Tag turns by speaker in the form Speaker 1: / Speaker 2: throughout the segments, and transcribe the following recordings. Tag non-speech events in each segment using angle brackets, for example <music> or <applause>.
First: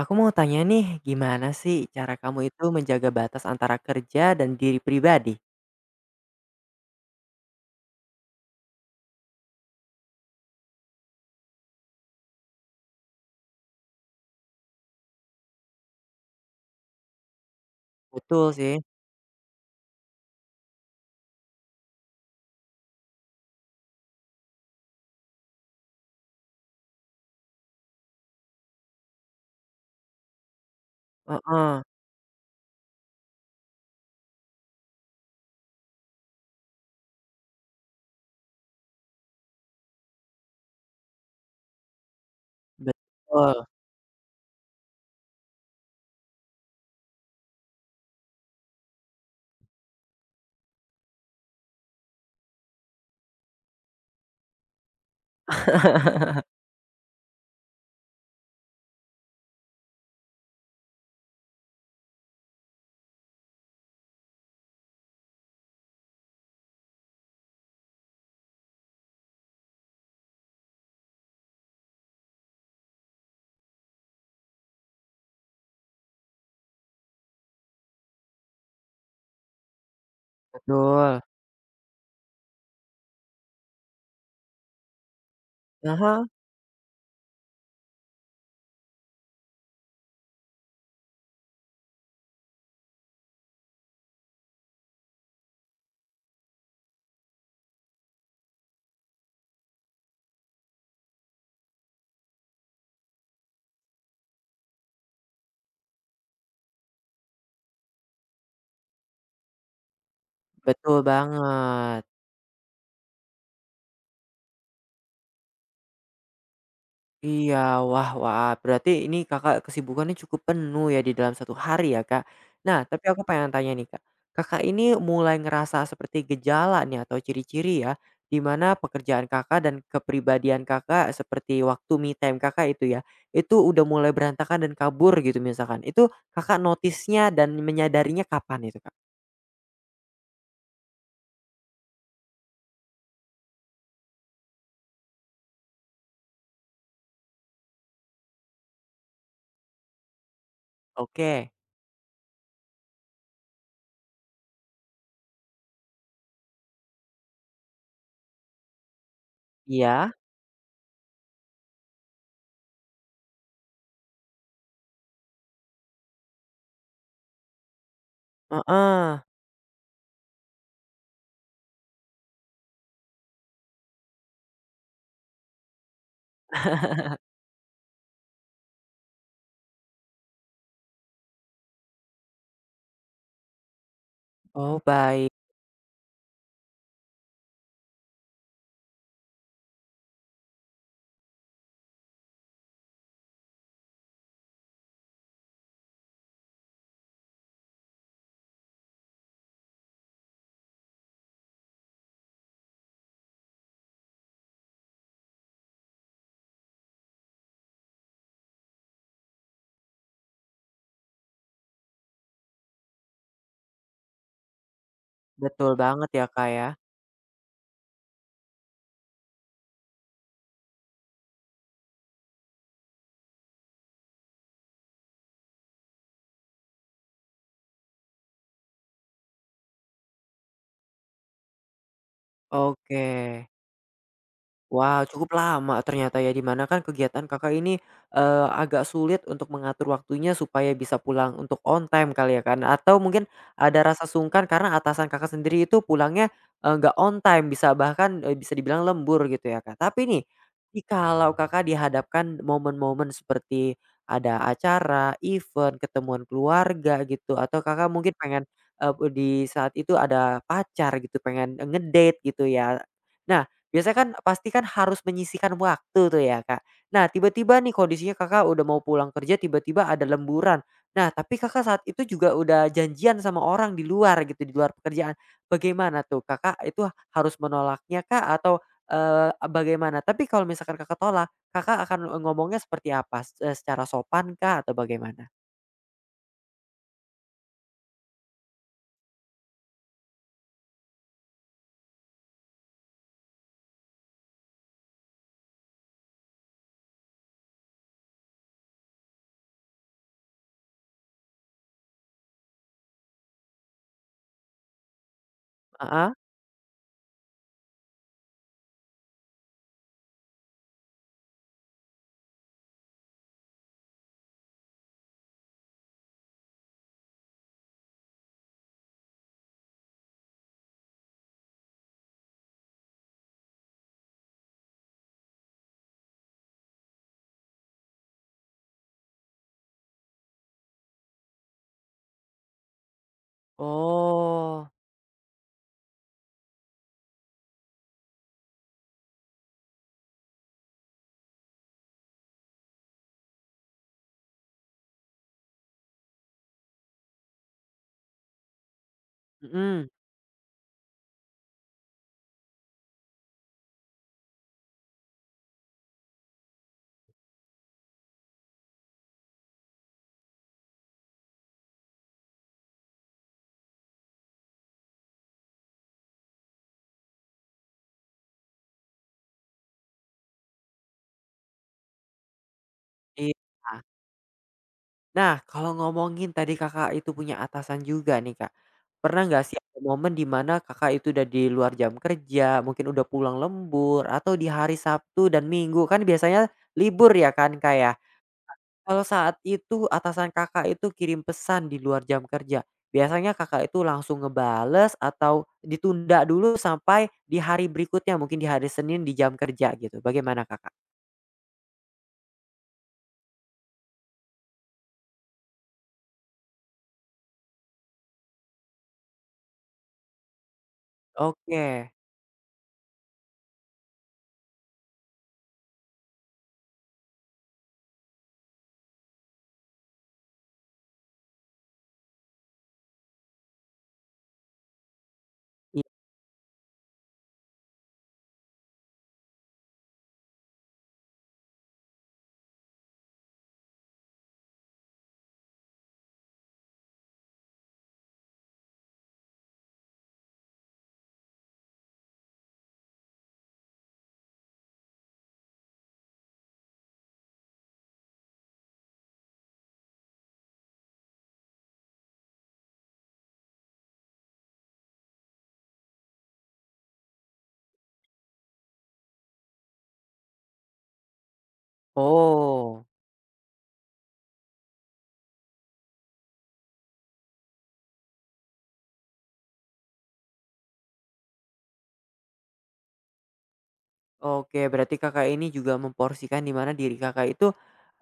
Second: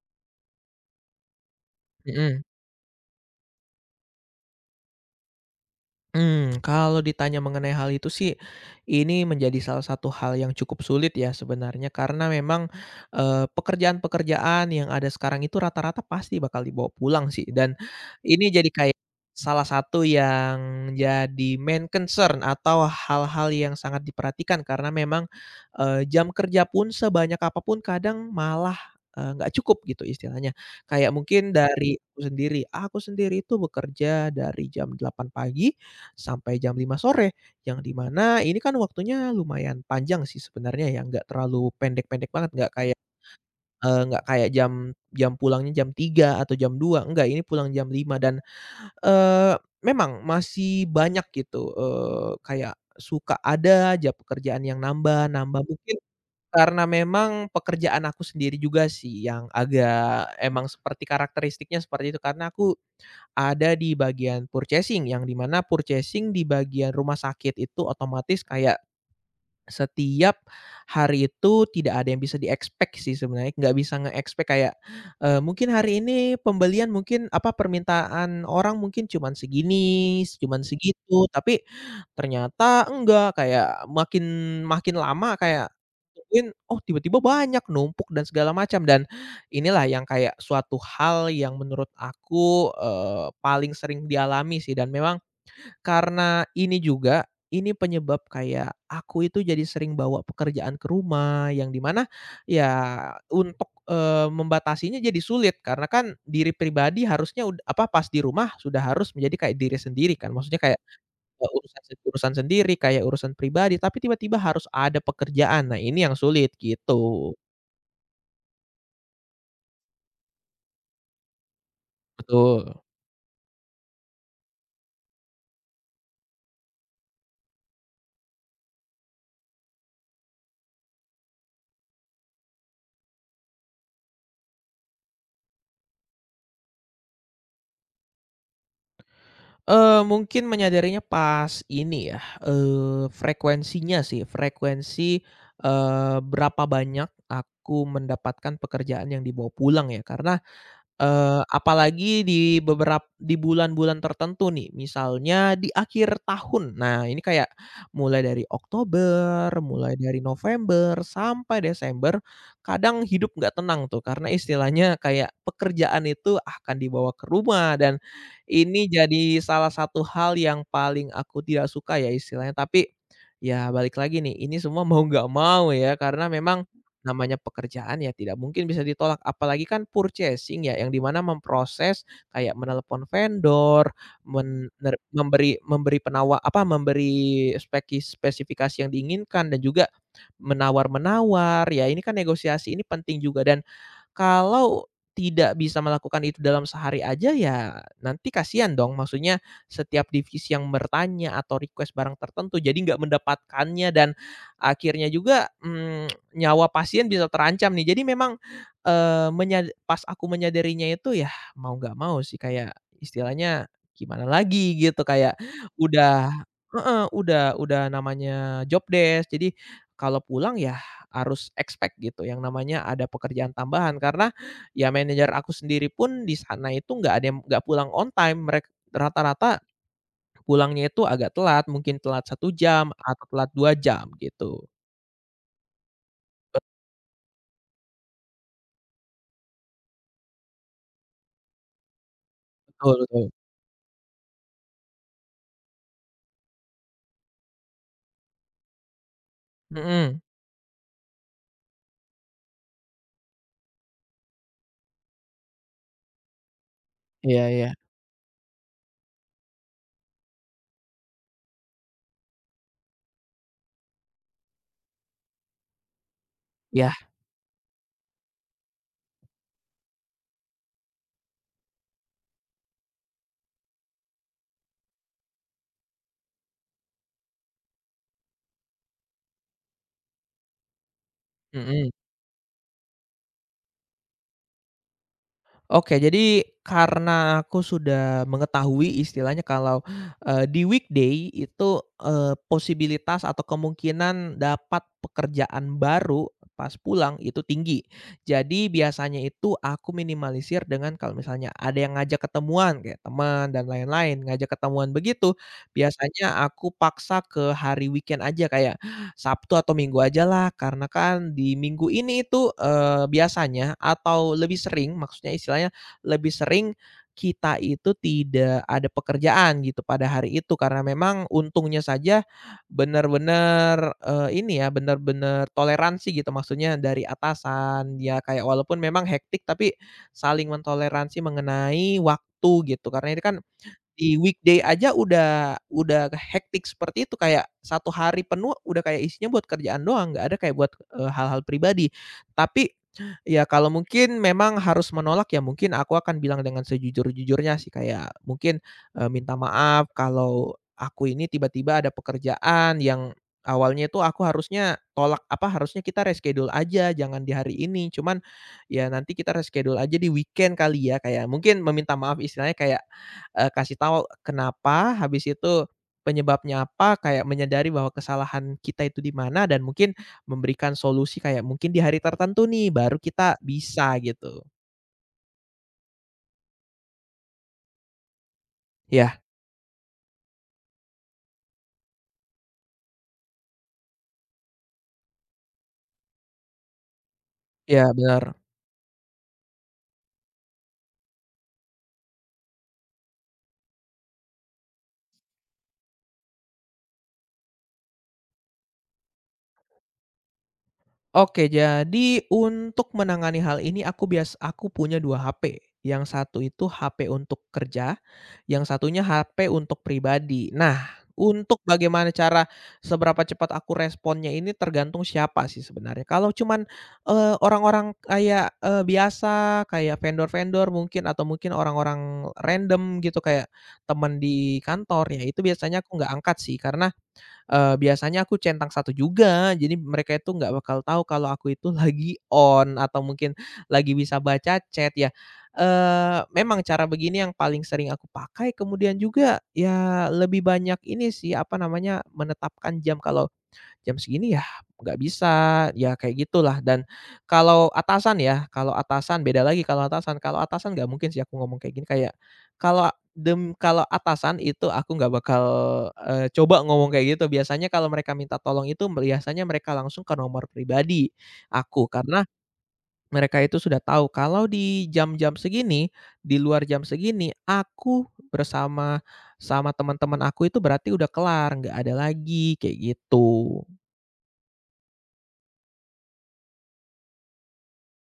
Speaker 1: Aku mau tanya nih, gimana sih cara kamu
Speaker 2: Mhm.
Speaker 1: itu menjaga batas antara kerja dan diri pribadi?
Speaker 2: Kalau ditanya mengenai hal itu sih, ini menjadi salah satu hal yang cukup sulit ya sebenarnya karena memang, pekerjaan-pekerjaan yang ada sekarang itu rata-rata pasti bakal dibawa pulang sih, dan
Speaker 1: Betul
Speaker 2: ini jadi
Speaker 1: sih,
Speaker 2: kayak salah satu yang jadi main concern atau hal-hal yang sangat diperhatikan karena memang, jam kerja pun sebanyak apapun kadang malah, nggak cukup gitu istilahnya. Kayak mungkin
Speaker 1: heeh,
Speaker 2: dari aku sendiri itu bekerja dari jam delapan pagi sampai jam lima sore, yang di mana ini kan waktunya lumayan panjang sih sebenarnya ya, nggak terlalu pendek-pendek banget, nggak kayak,
Speaker 1: betul.
Speaker 2: nggak kayak jam jam pulangnya jam tiga atau jam dua, enggak, ini pulang jam lima dan, eee, memang masih banyak gitu, kayak suka ada aja pekerjaan yang nambah-nambah. Mungkin
Speaker 1: <laughs>
Speaker 2: karena memang pekerjaan aku sendiri juga sih yang agak emang seperti karakteristiknya seperti itu, karena aku ada di bagian purchasing, yang di mana purchasing di bagian rumah sakit itu otomatis kayak setiap hari itu tidak ada yang bisa di-expect sih sebenarnya, nggak bisa nge-expect kayak, mungkin hari ini pembelian mungkin, apa, permintaan orang mungkin cuman segini, cuman
Speaker 1: Betul,
Speaker 2: segitu, tapi ternyata enggak, kayak makin makin lama kayak
Speaker 1: heeh,
Speaker 2: nungguin, oh tiba-tiba banyak, numpuk dan segala macam, dan inilah yang kayak suatu hal yang menurut aku, paling sering dialami sih, dan memang karena ini juga, ini penyebab kayak aku itu jadi sering bawa pekerjaan ke rumah yang di mana ya untuk, membatasinya jadi sulit karena kan diri pribadi harusnya apa, pas di rumah sudah harus menjadi kayak diri sendiri kan, maksudnya kayak,
Speaker 1: betul
Speaker 2: urusan
Speaker 1: banget.
Speaker 2: urusan sendiri, kayak urusan pribadi, tapi tiba-tiba harus ada pekerjaan. Nah, ini yang sulit gitu.
Speaker 1: Iya, wah wah, berarti ini Kakak kesibukannya cukup penuh ya di dalam satu hari ya, Kak.
Speaker 2: Betul.
Speaker 1: Nah, tapi aku pengen tanya nih, Kak. Kakak ini mulai ngerasa seperti gejala nih atau ciri-ciri ya, di mana pekerjaan Kakak dan kepribadian Kakak seperti waktu me time Kakak itu ya, itu udah mulai berantakan dan kabur gitu misalkan. Itu Kakak notisnya dan menyadarinya kapan itu, Kak?
Speaker 2: Mungkin menyadarinya pas ini ya, frekuensinya sih, berapa banyak aku mendapatkan pekerjaan yang dibawa pulang ya, karena,
Speaker 1: Oke,
Speaker 2: apalagi di di bulan-bulan tertentu nih, misalnya di akhir tahun. Nah, ini kayak mulai dari Oktober, mulai
Speaker 1: iya,
Speaker 2: dari November, sampai Desember, kadang hidup nggak tenang tuh, karena istilahnya kayak pekerjaan itu akan dibawa ke rumah, dan ini
Speaker 1: heeh.
Speaker 2: jadi salah satu hal yang paling aku tidak suka ya istilahnya. Tapi, ya balik lagi nih, ini semua mau nggak mau ya, karena memang namanya pekerjaan ya tidak mungkin bisa ditolak, apalagi kan purchasing ya, yang dimana memproses kayak menelepon vendor,
Speaker 1: Oh, baik,
Speaker 2: memberi memberi apa, memberi spesifikasi yang diinginkan dan juga menawar-menawar, ya ini kan negosiasi ini penting juga, dan kalau tidak bisa melakukan itu dalam sehari aja ya nanti kasihan dong, maksudnya setiap divisi yang bertanya atau request barang tertentu jadi nggak mendapatkannya, dan akhirnya juga, nyawa pasien bisa terancam nih. Jadi memang, pas aku menyadarinya itu ya mau nggak mau sih kayak istilahnya gimana lagi gitu, kayak
Speaker 1: betul banget ya,
Speaker 2: udah.
Speaker 1: Kak, ya.
Speaker 2: Heeh, udah namanya job desk, jadi kalau pulang ya harus expect gitu yang namanya ada pekerjaan tambahan karena ya manajer aku sendiri pun di sana itu nggak ada yang nggak pulang on time, mereka rata-rata pulangnya itu agak telat, mungkin telat satu jam
Speaker 1: Oke.
Speaker 2: atau telat 2 jam gitu.
Speaker 1: Wah, cukup lama ternyata ya, di mana kan kegiatan Kakak ini, agak sulit untuk mengatur waktunya supaya bisa pulang untuk on time kali ya kan?
Speaker 2: Betul,
Speaker 1: Atau
Speaker 2: betul.
Speaker 1: mungkin ada rasa sungkan karena atasan Kakak sendiri itu pulangnya, nggak on time, bisa bahkan, bisa dibilang lembur gitu ya, Kak. Tapi
Speaker 2: Mhm.
Speaker 1: nih, jikalau Kakak dihadapkan momen-momen seperti ada acara, event, ketemuan keluarga gitu,
Speaker 2: Iya,
Speaker 1: atau
Speaker 2: iya.
Speaker 1: Kakak mungkin pengen, di saat itu ada pacar gitu, pengen ngedate gitu ya. Nah, biasanya kan pasti kan harus menyisihkan waktu tuh ya, Kak.
Speaker 2: Iya.
Speaker 1: Nah, tiba-tiba nih kondisinya Kakak udah mau pulang kerja, tiba-tiba ada lemburan. Nah, tapi Kakak saat itu juga udah janjian sama orang di luar gitu, di luar pekerjaan. Bagaimana tuh, Kakak itu harus menolaknya kak atau, eee, bagaimana? Tapi kalau misalkan Kakak tolak, Kakak
Speaker 2: Mhm.
Speaker 1: akan ngomongnya seperti apa? Secara sopan kak atau bagaimana?
Speaker 2: Oke, jadi karena aku sudah mengetahui istilahnya kalau, di weekday itu, posibilitas atau kemungkinan dapat pekerjaan baru pas pulang itu tinggi. Jadi biasanya itu aku minimalisir dengan kalau misalnya ada yang ngajak ketemuan kayak teman dan lain-lain, ngajak ketemuan begitu,
Speaker 1: Ah,
Speaker 2: biasanya aku paksa ke hari weekend aja kayak, Sabtu atau Minggu aja lah, karena kan di minggu ini itu, biasanya atau lebih sering, maksudnya istilahnya lebih sering kita itu tidak ada pekerjaan gitu pada hari itu, karena memang untungnya saja benar-benar, ini ya, benar-benar toleransi gitu, maksudnya dari atasan, ya kayak walaupun memang hektik tapi saling mentoleransi mengenai waktu gitu, karena ini kan di weekday
Speaker 1: oh,
Speaker 2: aja udah hektik seperti itu, kayak satu hari penuh udah kayak isinya buat kerjaan doang, nggak ada kayak buat, hal-hal pribadi. Tapi, ya kalau mungkin memang harus menolak ya mungkin aku akan bilang dengan sejujur-jujurnya sih, kayak mungkin, minta
Speaker 1: mhm,
Speaker 2: maaf kalau aku ini tiba-tiba ada pekerjaan yang awalnya itu aku harusnya tolak apa, harusnya kita reschedule aja, jangan di hari ini, cuman ya nanti kita reschedule aja di weekend kali ya, kayak mungkin meminta maaf istilahnya kayak kasih tahu kenapa, habis itu penyebabnya apa, kayak menyadari bahwa kesalahan kita itu di mana, dan mungkin memberikan solusi kayak mungkin di hari tertentu nih baru kita
Speaker 1: iya.
Speaker 2: bisa gitu.
Speaker 1: Nah, kalau ngomongin tadi Kakak itu punya atasan juga nih, Kak.
Speaker 2: Ya,
Speaker 1: Pernah nggak sih ada momen di mana Kakak itu udah di luar jam kerja, mungkin udah pulang lembur, atau di hari Sabtu dan Minggu, kan biasanya libur ya kan, Kak,
Speaker 2: ya
Speaker 1: ya?
Speaker 2: benar.
Speaker 1: Kalau saat itu atasan Kakak itu kirim pesan di luar jam kerja, biasanya Kakak itu langsung ngebales atau ditunda dulu sampai di hari berikutnya, mungkin di hari Senin di jam kerja gitu, bagaimana Kakak?
Speaker 2: Oke, jadi untuk menangani hal ini aku punya 2 HP, yang satu itu HP untuk kerja yang satunya HP untuk pribadi. Nah, untuk
Speaker 1: Oke.
Speaker 2: bagaimana cara seberapa cepat aku responnya ini tergantung siapa sih sebenarnya. Kalau cuman, orang-orang kayak, biasa, kayak vendor-vendor mungkin atau mungkin orang-orang random gitu kayak teman di kantor, ya itu
Speaker 1: I
Speaker 2: biasanya aku nggak angkat sih karena, biasanya aku centang satu juga. Jadi mereka itu nggak bakal tahu kalau aku itu lagi on atau mungkin lagi bisa baca chat ya. Eh, memang cara begini yang paling sering aku pakai kemudian juga ya lebih banyak ini sih, apa namanya, menetapkan jam kalau jam segini ya nggak bisa, ya kayak gitulah, dan kalau atasan ya, kalau atasan beda lagi kalau atasan. Kalau atasan nggak mungkin sih aku ngomong kayak gini, kayak kalau kalau atasan itu aku nggak bakal, coba ngomong kayak gitu. Biasanya kalau mereka minta tolong itu biasanya mereka langsung ke nomor pribadi aku, karena
Speaker 1: oh.
Speaker 2: mereka itu sudah tahu kalau di jam-jam segini, di luar jam segini, aku bersama sama teman-teman aku itu berarti udah kelar, nggak ada lagi, kayak gitu.
Speaker 1: Oke, berarti Kakak ini juga memporsikan di mana diri Kakak itu,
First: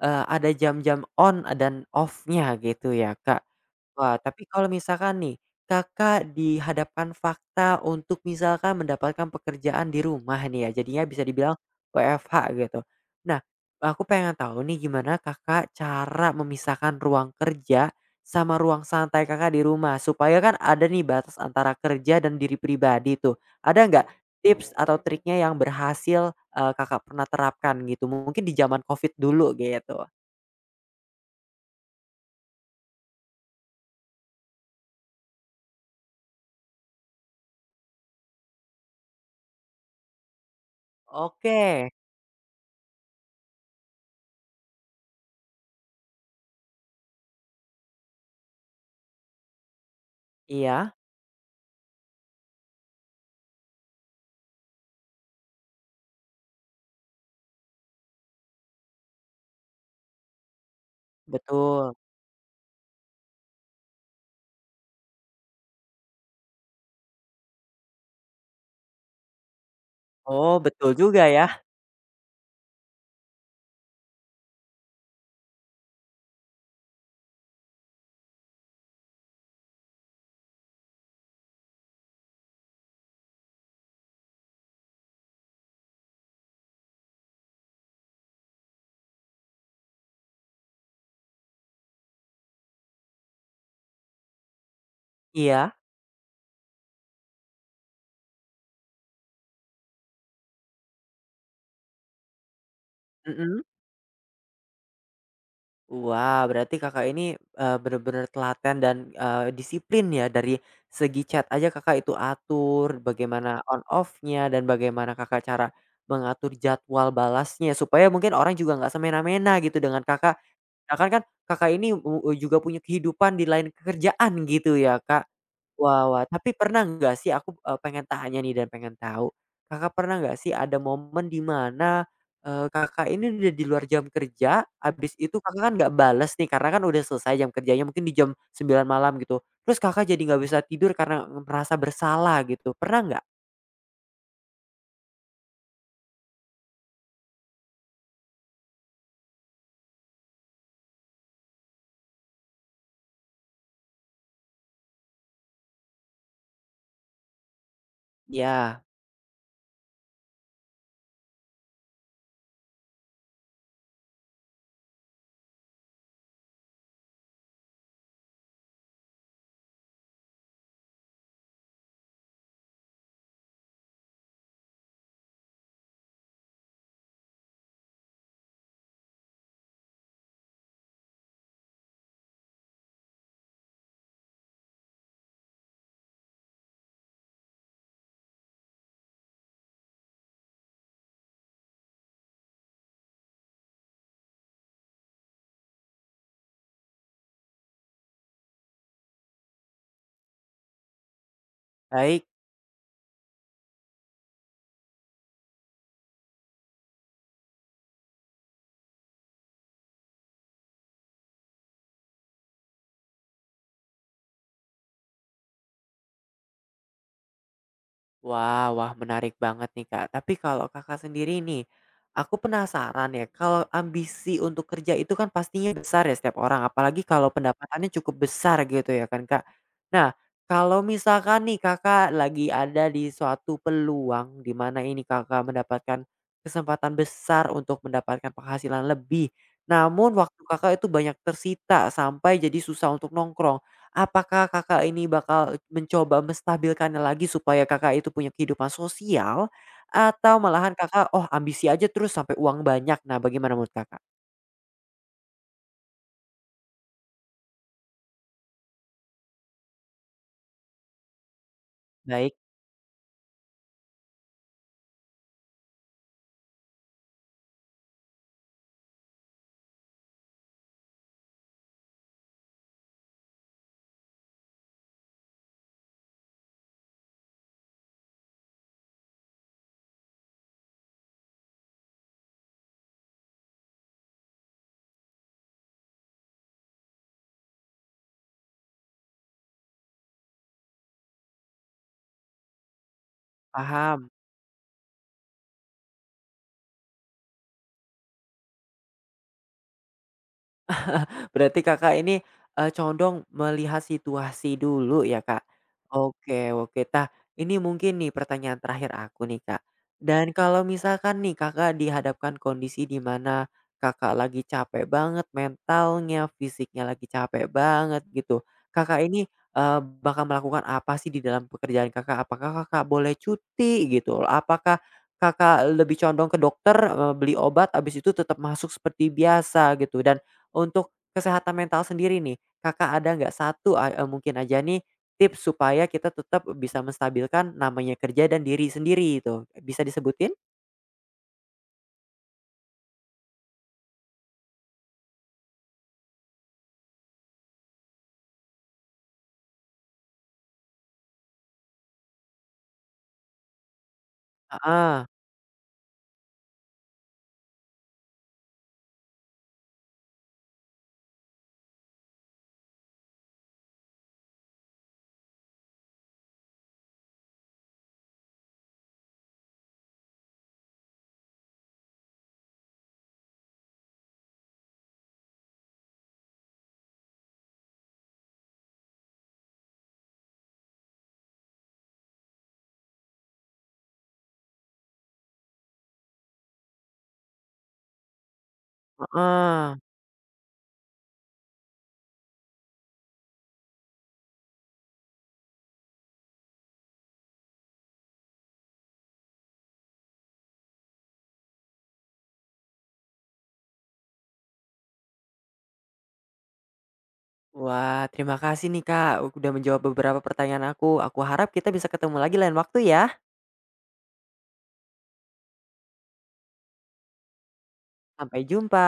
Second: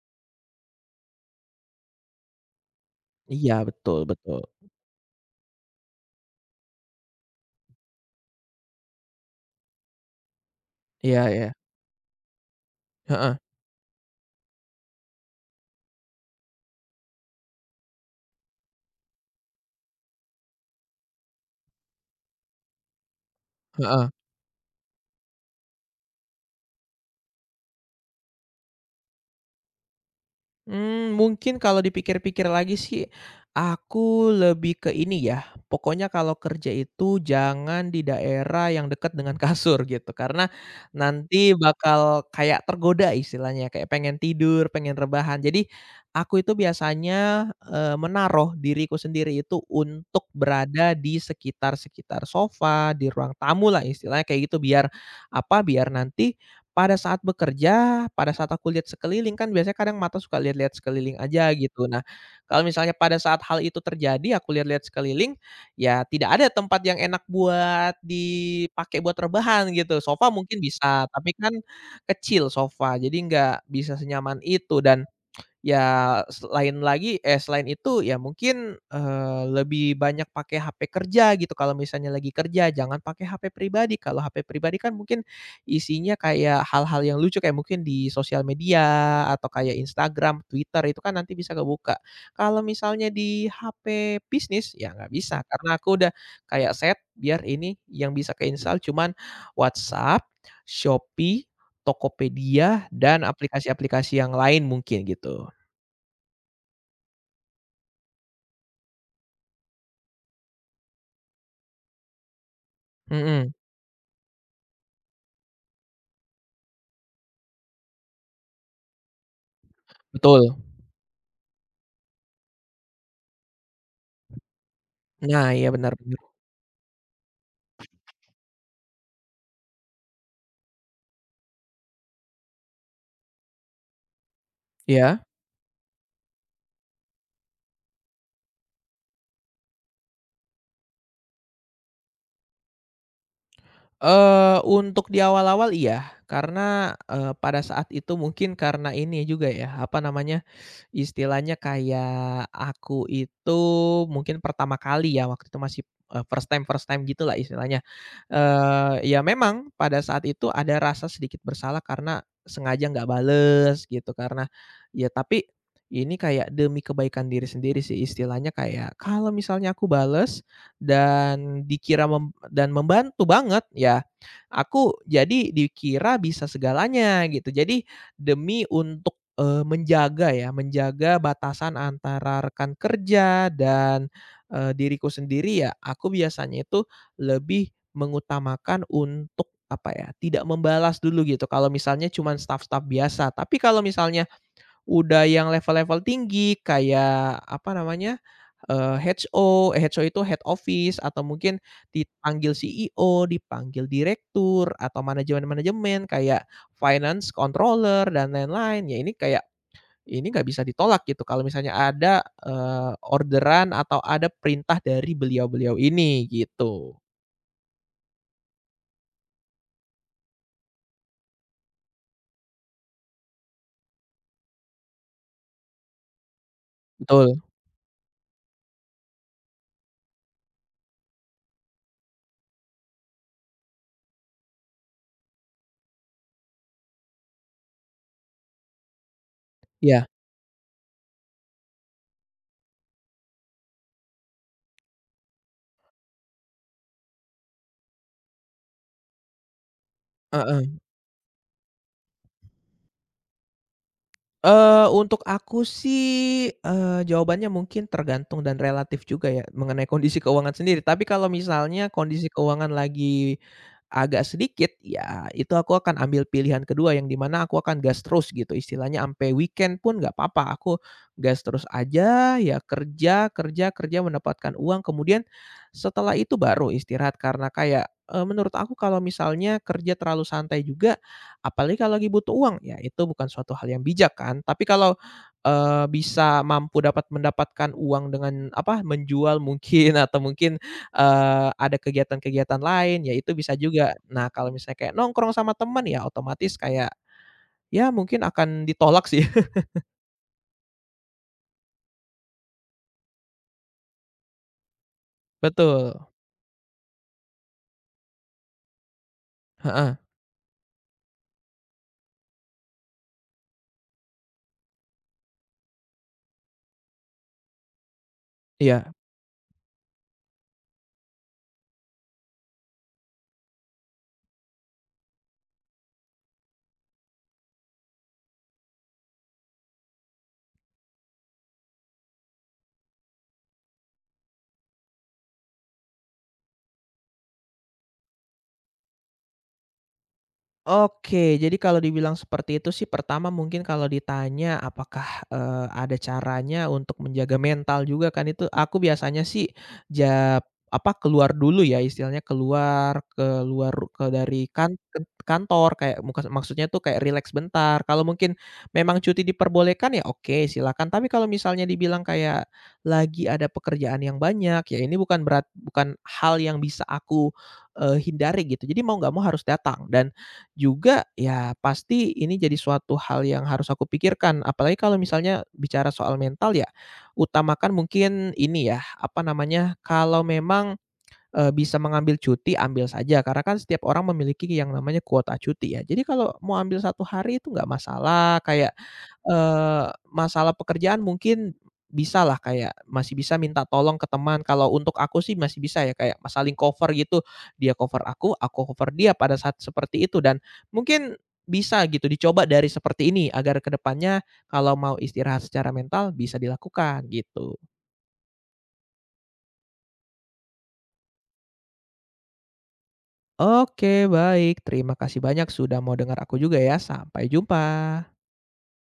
Speaker 1: ada jam-jam on dan off-nya gitu ya, Kak.
Speaker 2: Iya, betul,
Speaker 1: Wah,
Speaker 2: betul.
Speaker 1: tapi kalau misalkan nih, Kakak dihadapkan fakta untuk misalkan mendapatkan pekerjaan di rumah nih ya, jadinya bisa
Speaker 2: Iya, iya.
Speaker 1: dibilang WFH gitu.
Speaker 2: Heeh,
Speaker 1: Nah, aku pengen tahu nih gimana Kakak cara memisahkan ruang kerja sama ruang santai Kakak di rumah? Supaya kan ada nih batas antara kerja dan diri pribadi tuh, ada nggak
Speaker 2: heeh.
Speaker 1: tips atau triknya yang berhasil, Kakak pernah terapkan gitu mungkin di zaman Covid dulu gitu.
Speaker 2: Mungkin kalau dipikir-pikir lagi sih, aku lebih ke ini ya, pokoknya kalau kerja itu jangan di daerah yang dekat dengan <laughs> kasur gitu, karena nanti
Speaker 1: Oke,
Speaker 2: bakal kayak tergoda istilahnya, kayak pengen tidur, pengen rebahan. Jadi, aku itu biasanya, menaruh diriku sendiri itu untuk
Speaker 1: iya,
Speaker 2: berada di sekitar-sekitar sofa, di ruang tamulah istilahnya kayak gitu, biar apa, biar nanti pada saat bekerja, pada saat aku lihat sekeliling, kan biasanya kadang mata suka lihat-lihat sekeliling aja gitu.
Speaker 1: betul.
Speaker 2: Nah, kalau misalnya pada saat hal itu terjadi, aku lihat-lihat sekeliling, ya tidak ada tempat yang enak buat dipakai buat rebahan gitu. Sofa
Speaker 1: Oh
Speaker 2: mungkin
Speaker 1: betul
Speaker 2: bisa,
Speaker 1: juga
Speaker 2: tapi kan
Speaker 1: ya.
Speaker 2: kecil sofa, jadi nggak bisa senyaman itu, dan ya, selain itu ya mungkin, lebih banyak pakai HP kerja gitu kalau misalnya lagi kerja, jangan pakai HP pribadi. Kalau HP pribadi kan mungkin isinya kayak hal-hal yang lucu kayak mungkin di sosial media atau kayak Instagram, Twitter, itu kan nanti bisa kebuka. Kalau misalnya di HP bisnis, ya nggak bisa karena
Speaker 1: Iya,
Speaker 2: aku udah kayak set biar ini yang bisa keinstal cuman WhatsApp, Shopee, Tokopedia, dan
Speaker 1: mhm.
Speaker 2: aplikasi-aplikasi yang lain mungkin gitu.
Speaker 1: Wah, berarti Kakak ini, bener-bener telaten dan, disiplin ya dari segi chat aja Kakak itu atur
Speaker 2: Mhm,
Speaker 1: bagaimana on off-nya dan bagaimana Kakak cara mengatur jadwal balasnya supaya mungkin orang juga nggak semena-mena gitu dengan Kakak.
Speaker 2: betul.
Speaker 1: Sedangkan kan Kakak ini u juga punya kehidupan di lain pekerjaan gitu ya, Kak.
Speaker 2: Nah, iya benar,
Speaker 1: Wah
Speaker 2: benar.
Speaker 1: wah, tapi pernah nggak sih aku, pengen tanya nih dan pengen tahu, Kakak pernah nggak sih ada momen di mana Kakak ini udah di luar jam kerja, habis
Speaker 2: Iya?
Speaker 1: itu Kakak kan nggak bales nih karena kan udah selesai jam kerjanya mungkin di jam sembilan malam gitu. Terus Kakak jadi nggak bisa tidur karena merasa bersalah gitu, pernah nggak?
Speaker 2: Untuk di awal-awal iya, karena, pada saat itu mungkin karena ini juga ya, apa namanya, istilahnya kayak aku itu mungkin pertama kali ya waktu itu masih, first time gitulah istilahnya,
Speaker 1: Ya,
Speaker 2: ya memang pada saat itu ada rasa sedikit bersalah karena sengaja nggak bales gitu karena ya tapi ini kayak demi kebaikan diri sendiri sih istilahnya kayak kalau misalnya aku bales dan membantu banget ya aku jadi dikira bisa segalanya gitu jadi demi un menjaga ya, menjaga batasan antara rekan kerja dan, diriku sendiri ya, aku biasanya itu lebih mengutamakan untuk, apa ya, tidak membalas dulu gitu kalau misalnya cuman staff-staff biasa. Tapi kalau misalnya udah yang level-level tinggi kayak, apa namanya, HO, eh, HO itu head office, atau mungkin
Speaker 1: baik.
Speaker 2: dipanggil CEO, dipanggil direktur atau manajemen-manajemen kayak finance controller dan lain-lain. Ya ini kayak ini nggak bisa ditolak gitu kalau misalnya ada, orderan atau ada perintah dari beliau-beliau ini gitu.
Speaker 1: Wah wah, menarik banget nih, Kak. Tapi kalau Kakak sendiri nih, aku penasaran ya, kalau ambisi untuk kerja itu kan pastinya besar ya setiap orang, apalagi kalau
Speaker 2: Betul,
Speaker 1: pendapatannya cukup besar gitu ya kan, Kak. Nah, kalau misalkan nih Kakak lagi ada di suatu peluang di mana ini Kakak mendapatkan kesempatan besar untuk mendapatkan penghasilan lebih,
Speaker 2: iya,
Speaker 1: namun waktu Kakak itu banyak tersita sampai jadi susah untuk nongkrong. Apakah Kakak ini bakal mencoba menstabilkannya lagi supaya Kakak itu punya kehidupan sosial atau
Speaker 2: heeh.
Speaker 1: malahan Kakak, oh ambisi aja terus sampai uang banyak? Nah, bagaimana menurut Kakak?
Speaker 2: Untuk aku sih, jawabannya mungkin tergantung dan relatif juga ya, mengenai kondisi keuangan sendiri. Tapi kalau misalnya kondisi
Speaker 1: Baik,
Speaker 2: keuangan lagi agak sedikit, ya itu aku akan ambil pilihan kedua yang di mana aku akan gas terus gitu, istilahnya ampe weekend pun nggak papa, aku gas terus aja, ya kerja, kerja, kerja mendapatkan uang, kemudian setelah itu baru istirahat. Karena kayak, menurut aku kalau misalnya kerja terlalu santai juga apalagi kalau lagi butuh uang, ya itu bukan suatu hal yang bijak kan. Tapi kalau, bisa mampu dapat mendapatkan uang dengan apa, menjual mungkin <laughs> atau mungkin, ada kegiatan-kegiatan lain, ya itu bisa juga.
Speaker 1: paham.
Speaker 2: Nah, kalau misalnya kayak nongkrong sama teman, ya otomatis kayak, ya mungkin akan ditolak sih. <laughs>
Speaker 1: Berarti Kakak ini, condong melihat situasi dulu ya, Kak?
Speaker 2: Betul,
Speaker 1: Oke oke. Tah, ini mungkin nih pertanyaan terakhir aku nih, Kak.
Speaker 2: heeh,
Speaker 1: Dan kalau misalkan nih Kakak dihadapkan kondisi di mana Kakak lagi capek banget mentalnya, fisiknya lagi capek banget gitu.
Speaker 2: iya.
Speaker 1: Kakak ini, bakal melakukan apa sih di dalam pekerjaan Kakak? Apakah Kakak boleh cuti gitu? Apakah Kakak lebih condong ke dokter, beli obat, abis itu tetap masuk seperti biasa gitu? Dan untuk kesehatan mental sendiri nih, Kakak ada nggak satu a mungkin aja nih tips supaya kita tetap bisa menstabilkan namanya kerja dan diri sendiri itu, bisa disebutin?
Speaker 2: Oke, jadi kalau dibilang seperti itu sih pertama mungkin kalau ditanya apakah, ada caranya untuk menjaga mental juga kan itu aku biasanya sih ja apa, keluar dulu ya istilahnya keluar keluar dari kan
Speaker 1: Ah,
Speaker 2: kantor kayak muka maksudnya tuh kayak rileks bentar, kalau mungkin memang cuti diperbolehkan ya oke silakan, tapi kalau misalnya dibilang kayak lagi ada pekerjaan yang banyak, ya ini bukan bukan hal yang bisa aku, hindari gitu, jadi mau nggak mau harus datang, dan juga ya pasti ini jadi suatu hal yang harus aku pikirkan, apalagi kalau misalnya bicara soal mental ya, utamakan mungkin ini ya, apa namanya, kalau memang bisa mengambil cuti, ambil saja karena kan setiap orang memiliki yang namanya kuota cuti ya. Jadi kalau mau ambil satu hari itu nggak masalah, kayak,
Speaker 1: ah.
Speaker 2: masalah pekerjaan mungkin bisalah kayak masih bisa minta tolong ke teman. Kalau untuk aku sih masih bisa ya kayak saling cover gitu, dia cover aku cover dia pada saat seperti itu, dan mungkin bisa gitu dicoba dari seperti ini agar kedepannya kalau mau istirahat secara mental bisa dilakukan gitu.
Speaker 1: Wah, terima kasih nih, Kak, udah menjawab beberapa pertanyaan aku. Aku harap kita bisa ketemu lagi lain waktu ya.
Speaker 2: Oke, baik. Terima kasih banyak sudah mau dengar aku juga ya. Sampai jumpa.
Speaker 1: Sampai jumpa.